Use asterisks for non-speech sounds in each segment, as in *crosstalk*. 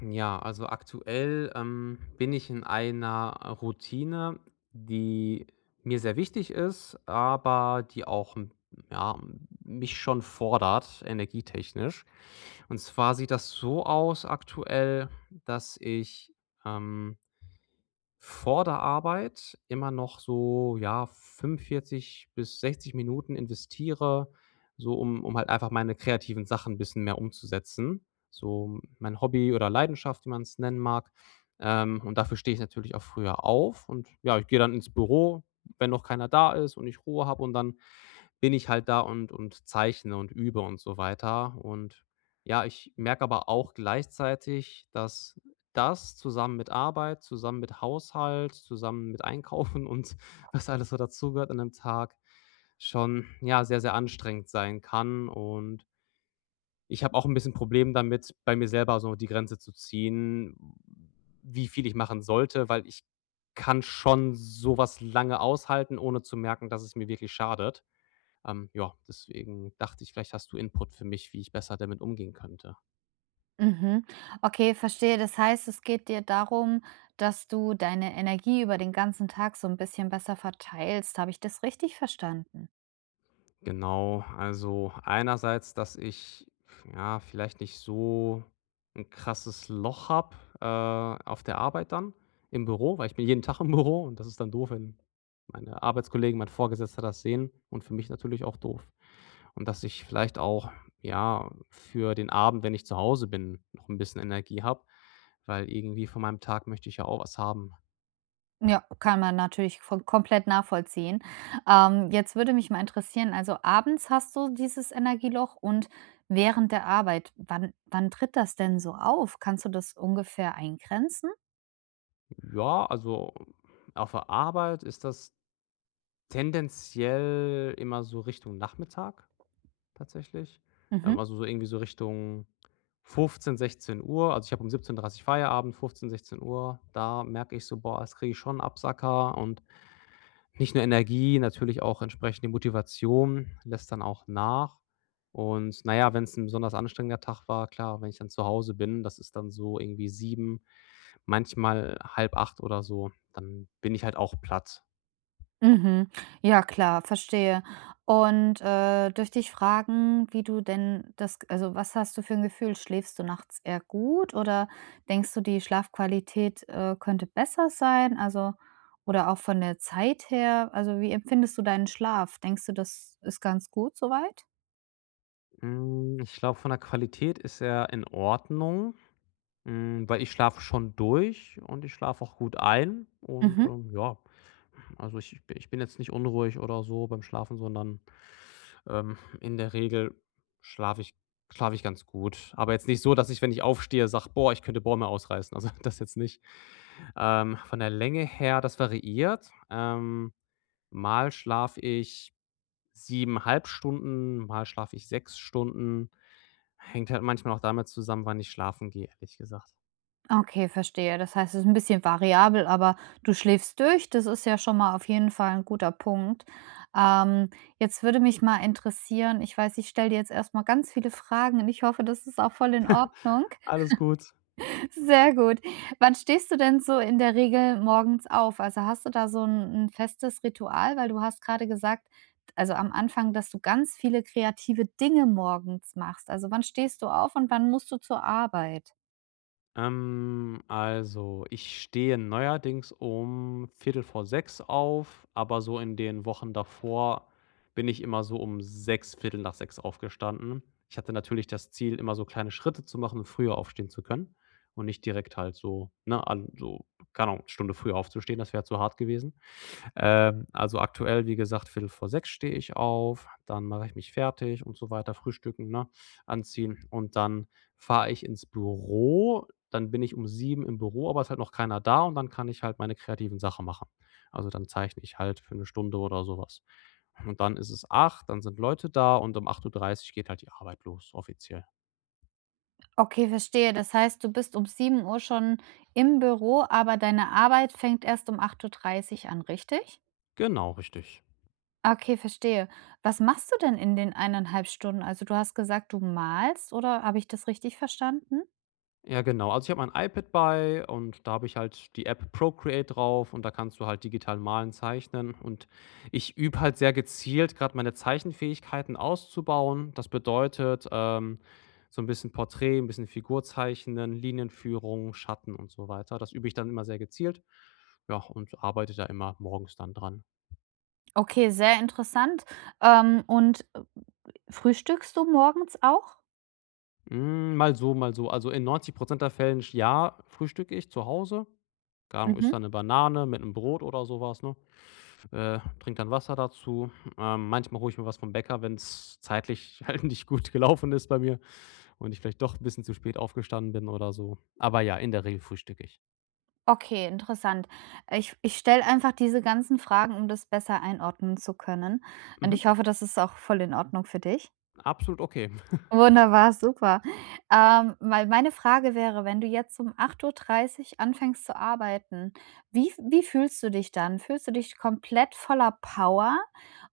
Ja, also aktuell bin ich in einer Routine, die mir sehr wichtig ist, aber die auch mich schon fordert, energietechnisch. Und zwar sieht das so aus aktuell, dass ich ähm, vor der Arbeit immer noch so, ja, 45 bis 60 Minuten investiere, so um halt einfach meine kreativen Sachen ein bisschen mehr umzusetzen. So mein Hobby oder Leidenschaft, wie man es nennen mag. Und dafür stehe ich natürlich auch früher auf, und ja, ich gehe dann ins Büro, wenn noch keiner da ist und ich Ruhe habe, und dann bin ich halt da und zeichne und übe und so weiter. Und ja, ich merke aber auch gleichzeitig, dass das zusammen mit Arbeit, zusammen mit Haushalt, zusammen mit Einkaufen und *laughs* was alles so dazugehört an 'nem Tag schon, ja, sehr, sehr anstrengend sein kann. Und ich habe auch ein bisschen Problem damit, bei mir selber so die Grenze zu ziehen, wie viel ich machen sollte, weil ich kann schon sowas lange aushalten, ohne zu merken, dass es mir wirklich schadet. Ja, deswegen dachte ich, vielleicht hast du Input für mich, wie ich besser damit umgehen könnte. Mhm. Okay, verstehe. Das heißt, es geht dir darum, dass du deine Energie über den ganzen Tag so ein bisschen besser verteilst. Habe ich das richtig verstanden? Genau, also einerseits, dass ich ja vielleicht nicht so ein krasses Loch habe, auf der Arbeit, dann im Büro, weil ich bin jeden Tag im Büro, und das ist dann doof, wenn meine Arbeitskollegen, mein Vorgesetzter das sehen, und für mich natürlich auch doof. Und dass ich vielleicht auch, ja, für den Abend, wenn ich zu Hause bin, noch ein bisschen Energie habe, weil irgendwie von meinem Tag möchte ich ja auch was haben. Ja, kann man natürlich von komplett nachvollziehen. Jetzt würde mich mal interessieren, also, abends hast du dieses Energieloch und während der Arbeit, wann tritt das denn so auf? Kannst du das ungefähr eingrenzen? Ja, also auf der Arbeit ist das tendenziell immer so Richtung Nachmittag tatsächlich. Mhm. Also so irgendwie so Richtung 15, 16 Uhr. Also ich habe um 17:30 Feierabend, 15, 16 Uhr. Da merke ich so, boah, das kriege ich, schon einen Absacker, und nicht nur Energie, natürlich auch entsprechend die Motivation lässt dann auch nach. Und naja, wenn es ein besonders anstrengender Tag war, klar, wenn ich dann zu Hause bin, das ist dann so irgendwie sieben, manchmal halb acht oder so. Dann bin ich halt auch platt. Mhm. Ja klar, verstehe. Und, dürfte ich fragen, wie du denn das also, was hast du für ein Gefühl? Schläfst du nachts eher gut oder denkst du, die Schlafqualität, könnte besser sein? Also oder auch von der Zeit her, also, wie empfindest du deinen Schlaf? Denkst du, das ist ganz gut soweit. Hm, ich glaube, von der Qualität ist er in Ordnung, hm, weil ich schlafe schon durch und ich schlafe auch gut ein, und, Mhm. Ja, also ich bin jetzt nicht unruhig oder so beim Schlafen, sondern, in der Regel schlafe ich schlafe ich ganz gut. Aber jetzt nicht so, dass ich, wenn ich aufstehe, sage: „Boah, ich könnte Bäume ausreißen.“ Also, *laughs* das jetzt nicht. Von der Länge her, das variiert. Mal schlafe ich 7,5 Stunden, mal schlafe ich 6 Stunden. Hängt halt manchmal auch damit zusammen, wann ich schlafen gehe, ehrlich gesagt. Okay, verstehe. Das heißt, es ist ein bisschen variabel, aber du schläfst durch. Das ist ja schon mal auf jeden Fall ein guter Punkt. Ähm, jetzt würde mich mal interessieren, ich weiß, ich stelle dir jetzt erst mal ganz viele Fragen und ich hoffe, das ist auch voll in Ordnung. Alles gut. *laughs* Sehr gut. Wann stehst du denn so in der Regel morgens auf? Also, hast du da so ein 'n festes Ritual? Weil du hast gerade gesagt, also, am Anfang, dass du ganz viele kreative Dinge morgens machst. Also, wann stehst du auf und wann musst du zur Arbeit? Ich stehe neuerdings um Viertel vor 6 auf, aber so in den Wochen davor bin ich immer so um sechs, Viertel nach sechs aufgestanden. Ich hatte natürlich das Ziel, immer so kleine Schritte zu machen und früher aufstehen zu können und nicht direkt halt so, ne, an so, keine Ahnung, Stunde früher aufzustehen, das wäre zu hart gewesen. Also aktuell, wie gesagt, Viertel vor sechs stehe ich auf, dann mache ich mich fertig und so weiter, frühstücken, ne, anziehen, und dann fahre ich ins Büro. Dann bin ich um 7 im Büro, aber ist halt noch keiner da, und dann kann ich halt meine kreativen Sachen machen. Also, dann zeichne ich halt für eine Stunde oder sowas. Und dann ist es 8, dann sind Leute da, und um acht Uhr dreißig geht halt die Arbeit los, offiziell. Okay, verstehe. Das heißt, du bist um sieben Uhr schon im Büro, aber deine Arbeit fängt erst um acht Uhr dreißig an, richtig? Genau, richtig. Okay, verstehe. Was machst du denn in den eineinhalb Stunden? Also, du hast gesagt, du malst, oder habe ich das richtig verstanden? Ja, genau. Also, ich habe mein iPad bei, und da habe ich halt die App Procreate drauf, und da kannst du halt digital malen, zeichnen, und ich übe halt sehr gezielt, gerade meine Zeichenfähigkeiten auszubauen. Das bedeutet, so ein bisschen Porträt, ein bisschen Figur zeichnen, Linienführung, Schatten und so weiter. Das übe ich dann immer sehr gezielt, ja, und arbeite da immer morgens dann dran. Okay, sehr interessant. Und, frühstückst du morgens auch? Hm, mal so, mal so. Also, in 90% der Fällen ja, frühstücke ich zu Hause. Gar Ahnung, Mhm. isst dann 'ne Banane mit einem Brot oder sowas, ne? Trinke dann Wasser dazu. Manchmal hole ich mir was vom Bäcker, wenn es zeitlich *laughs* halt nicht gut gelaufen ist bei mir und ich vielleicht doch ein bisschen zu spät aufgestanden bin oder so. Aber ja, in der Regel frühstücke ich. Okay, interessant. Ich stelle einfach diese ganzen Fragen, um das besser einordnen zu können. Und Mhm. ich hoffe, das ist auch voll in Ordnung für dich. Absolut okay. Wunderbar, super. Weil meine Frage wäre, wenn du jetzt um acht Uhr dreißig anfängst zu arbeiten, wie fühlst du dich dann? Fühlst du dich komplett voller Power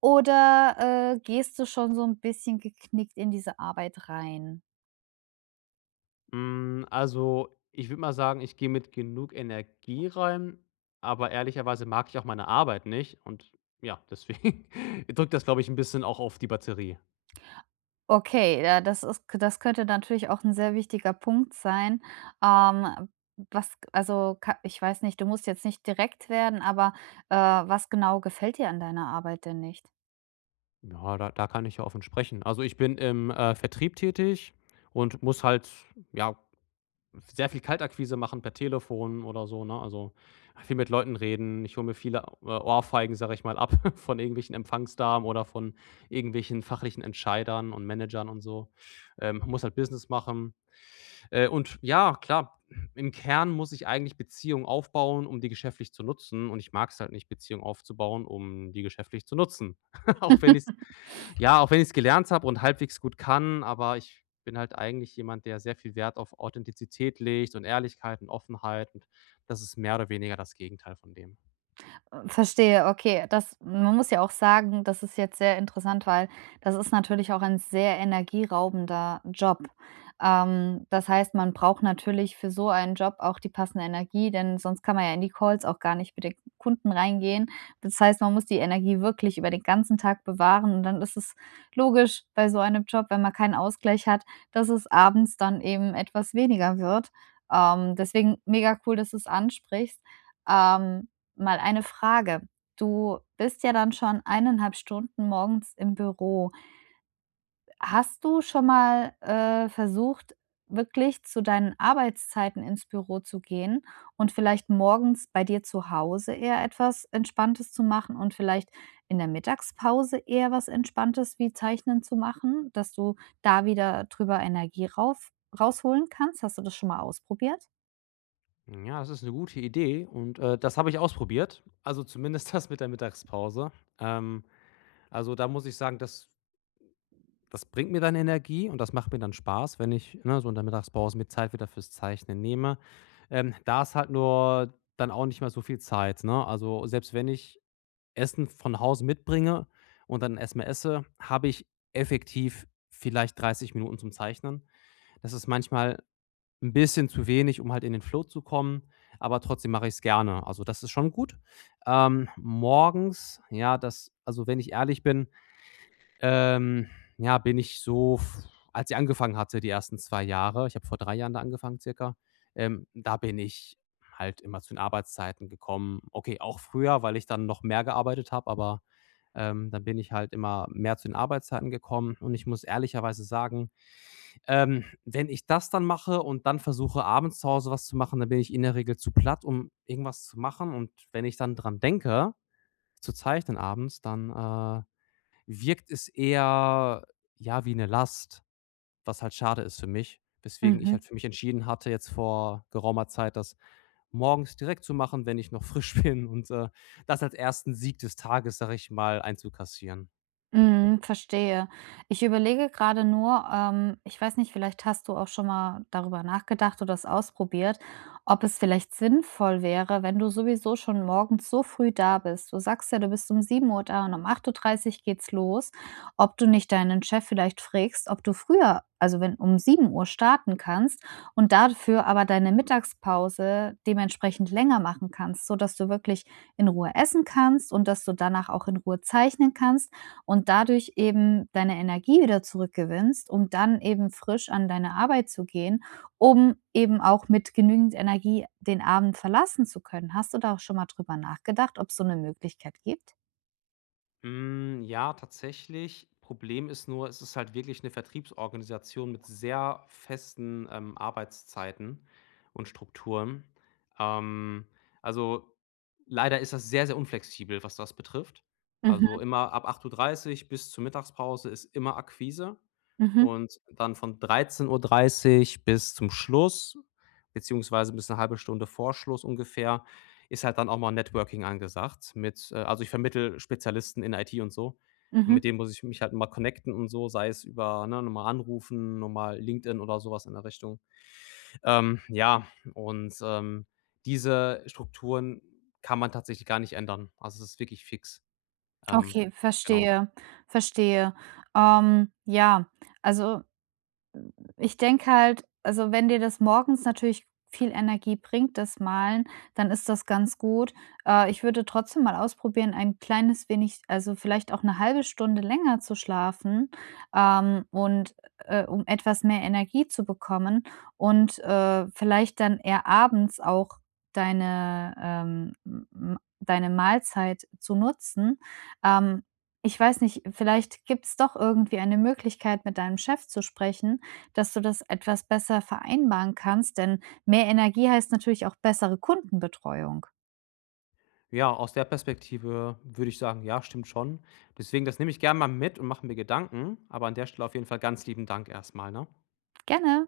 oder, gehst du schon so ein bisschen geknickt in diese Arbeit rein? Hm, also, ich würde mal sagen, ich gehe mit genug Energie rein, aber ehrlicherweise mag ich auch meine Arbeit nicht, und ja, deswegen *laughs* drückt das, glaube ich, ein bisschen auch auf die Batterie. Okay, ja, das könnte natürlich auch ein sehr wichtiger Punkt sein. Ähm, was also, ka ich weiß nicht, du musst jetzt nicht direkt werden, aber, was genau gefällt dir an deiner Arbeit denn nicht? Ja, da kann ich ja offen sprechen. Also, ich bin im, Vertrieb tätig und muss halt, ja, sehr viel Kaltakquise machen per Telefon oder so, ne? Also, viel mit Leuten reden. Ich hole mir viele, Ohrfeigen, sage ich mal, ab *laughs* von irgendwelchen Empfangsdamen oder von irgendwelchen fachlichen Entscheidern und Managern und so. Muss halt Business machen. Und ja, klar, im Kern muss ich eigentlich Beziehungen aufbauen, um die geschäftlich zu nutzen, und ich mag es halt nicht, Beziehungen aufzubauen, um die geschäftlich zu nutzen. *laughs* Auch wenn ich's *laughs* Ja, auch wenn ich es gelernt habe und halbwegs gut kann, aber ich bin halt eigentlich jemand, der sehr viel Wert auf Authentizität legt und Ehrlichkeit und Offenheit, und das ist mehr oder weniger das Gegenteil von dem. Verstehe, okay. Das Man muss ja auch sagen, das ist jetzt sehr interessant, weil das ist natürlich auch ein sehr energieraubender Job. Das heißt, man braucht natürlich für so einen Job auch die passende Energie, denn sonst kann man ja in die Calls auch gar nicht mit den Kunden reingehen. Das heißt, man muss die Energie wirklich über den ganzen Tag bewahren und dann ist es logisch bei so einem Job, wenn man keinen Ausgleich hat, dass es abends dann eben etwas weniger wird. Deswegen mega cool, dass du es ansprichst. Ähm Mal eine Frage. Du bist ja dann schon eineinhalb Stunden morgens im Büro. Hast du schon mal, versucht, wirklich zu deinen Arbeitszeiten ins Büro zu gehen und vielleicht morgens bei dir zu Hause eher etwas Entspanntes zu machen und vielleicht in der Mittagspause eher was Entspanntes wie Zeichnen zu machen, dass du da wieder drüber Energie rauf rausholen kannst? Hast du das schon mal ausprobiert? Ja, das ist eine gute Idee, und, das habe ich ausprobiert, also zumindest *laughs* das mit der Mittagspause. Ähm, da muss ich sagen, das bringt mir dann Energie, und das macht mir dann Spaß, wenn ich, ne, so in der Mittagspause mir Zeit wieder fürs Zeichnen nehme. Da ist halt nur dann auch nicht mehr so viel Zeit, ne? Also, selbst wenn ich Essen von Hause mitbringe und dann erst esse, habe ich effektiv vielleicht 30 Minuten zum Zeichnen. Das ist manchmal ein bisschen zu wenig, um halt in den Flow zu kommen, aber trotzdem mache ich es gerne. Also, das ist schon gut. Morgens, ja, das, also, wenn ich ehrlich bin, ähm, ja, bin ich so f, als ich angefangen hatte, die ersten 2 Jahre, ich habe vor 3 Jahren da angefangen circa, da bin ich halt immer zu den Arbeitszeiten gekommen. Okay, auch früher, weil ich dann noch mehr gearbeitet habe, aber dann bin ich halt immer mehr zu den Arbeitszeiten gekommen, und ich muss ehrlicherweise sagen, wenn ich das dann mache und dann versuche, abends zu Hause was zu machen, dann bin ich in der Regel zu platt, um irgendwas zu machen. Und wenn ich dann dran denke, zu zeichnen abends, dann wirkt es eher ja wie eine Last, was halt schade ist für mich. Weswegen ich Mhm. halt für mich entschieden hatte, jetzt vor geraumer Zeit, das morgens direkt zu machen, wenn ich noch frisch *laughs* bin, und das als ersten Sieg des Tages, sag ich mal, einzukassieren. Mhm, verstehe. Ich überlege gerade nur, ich weiß nicht, vielleicht hast du auch schon mal darüber nachgedacht oder es ausprobiert, ob es vielleicht sinnvoll wäre, wenn du sowieso schon morgens so früh da bist. Du sagst ja, du bist um 7 Uhr da und um acht Uhr dreißig geht's los, ob du nicht deinen Chef vielleicht fragst, ob du früher, also wenn um 7 Uhr starten kannst und dafür aber deine Mittagspause dementsprechend länger machen kannst, sodass du wirklich in Ruhe essen kannst und dass du danach auch in Ruhe zeichnen kannst und dadurch eben deine Energie wieder zurückgewinnst, um dann eben frisch an deine Arbeit zu gehen, um eben auch mit genügend Energie den Abend verlassen zu können. Hast du da auch schon mal drüber nachgedacht, ob's so eine Möglichkeit gibt? Hm, ja, tatsächlich. Problem ist nur, es ist halt wirklich eine Vertriebsorganisation mit sehr festen, Arbeitszeiten und Strukturen. Ähm, also, leider ist das sehr, sehr unflexibel, was das betrifft. Mhm, Also, immer ab acht Uhr dreißig bis zur Mittagspause ist immer Akquise, mhm, und dann von dreizehn Uhr dreißig bis zum Schluss, beziehungsweise bis eine halbe Stunde vor Schluss ungefähr, ist halt dann auch mal Networking angesagt mit also, ich vermittle Spezialisten in IT und so. Und mhm. mit denen muss ich mich halt mal connecten und so, sei es über, ne, noch mal anrufen, noch mal LinkedIn oder sowas in der Richtung. Ähm, ja, und, ähm, diese Strukturen kann man tatsächlich gar nicht ändern. Also, es ist wirklich fix. Ähm, Okay, genau. verstehe, verstehe. Ja, also ich denke halt, also wenn dir das morgens natürlich viel Energie bringt, das Malen, dann ist das ganz gut. Ich würde trotzdem mal ausprobieren, ein kleines wenig, also vielleicht auch eine halbe Stunde länger zu schlafen, und, um etwas mehr Energie zu bekommen und, vielleicht dann eher abends auch deine, m m deine Mahlzeit zu nutzen. Ähm, ich weiß nicht, vielleicht gibt es doch irgendwie eine Möglichkeit, mit deinem Chef zu sprechen, dass du das etwas besser vereinbaren kannst, denn mehr Energie heißt natürlich auch bessere Kundenbetreuung. Ja, aus der Perspektive würde ich sagen, ja, stimmt schon. Deswegen, das nehme ich gerne mal mit und mache mir Gedanken, aber an der Stelle auf jeden Fall ganz lieben Dank erstmal, ne? Gerne.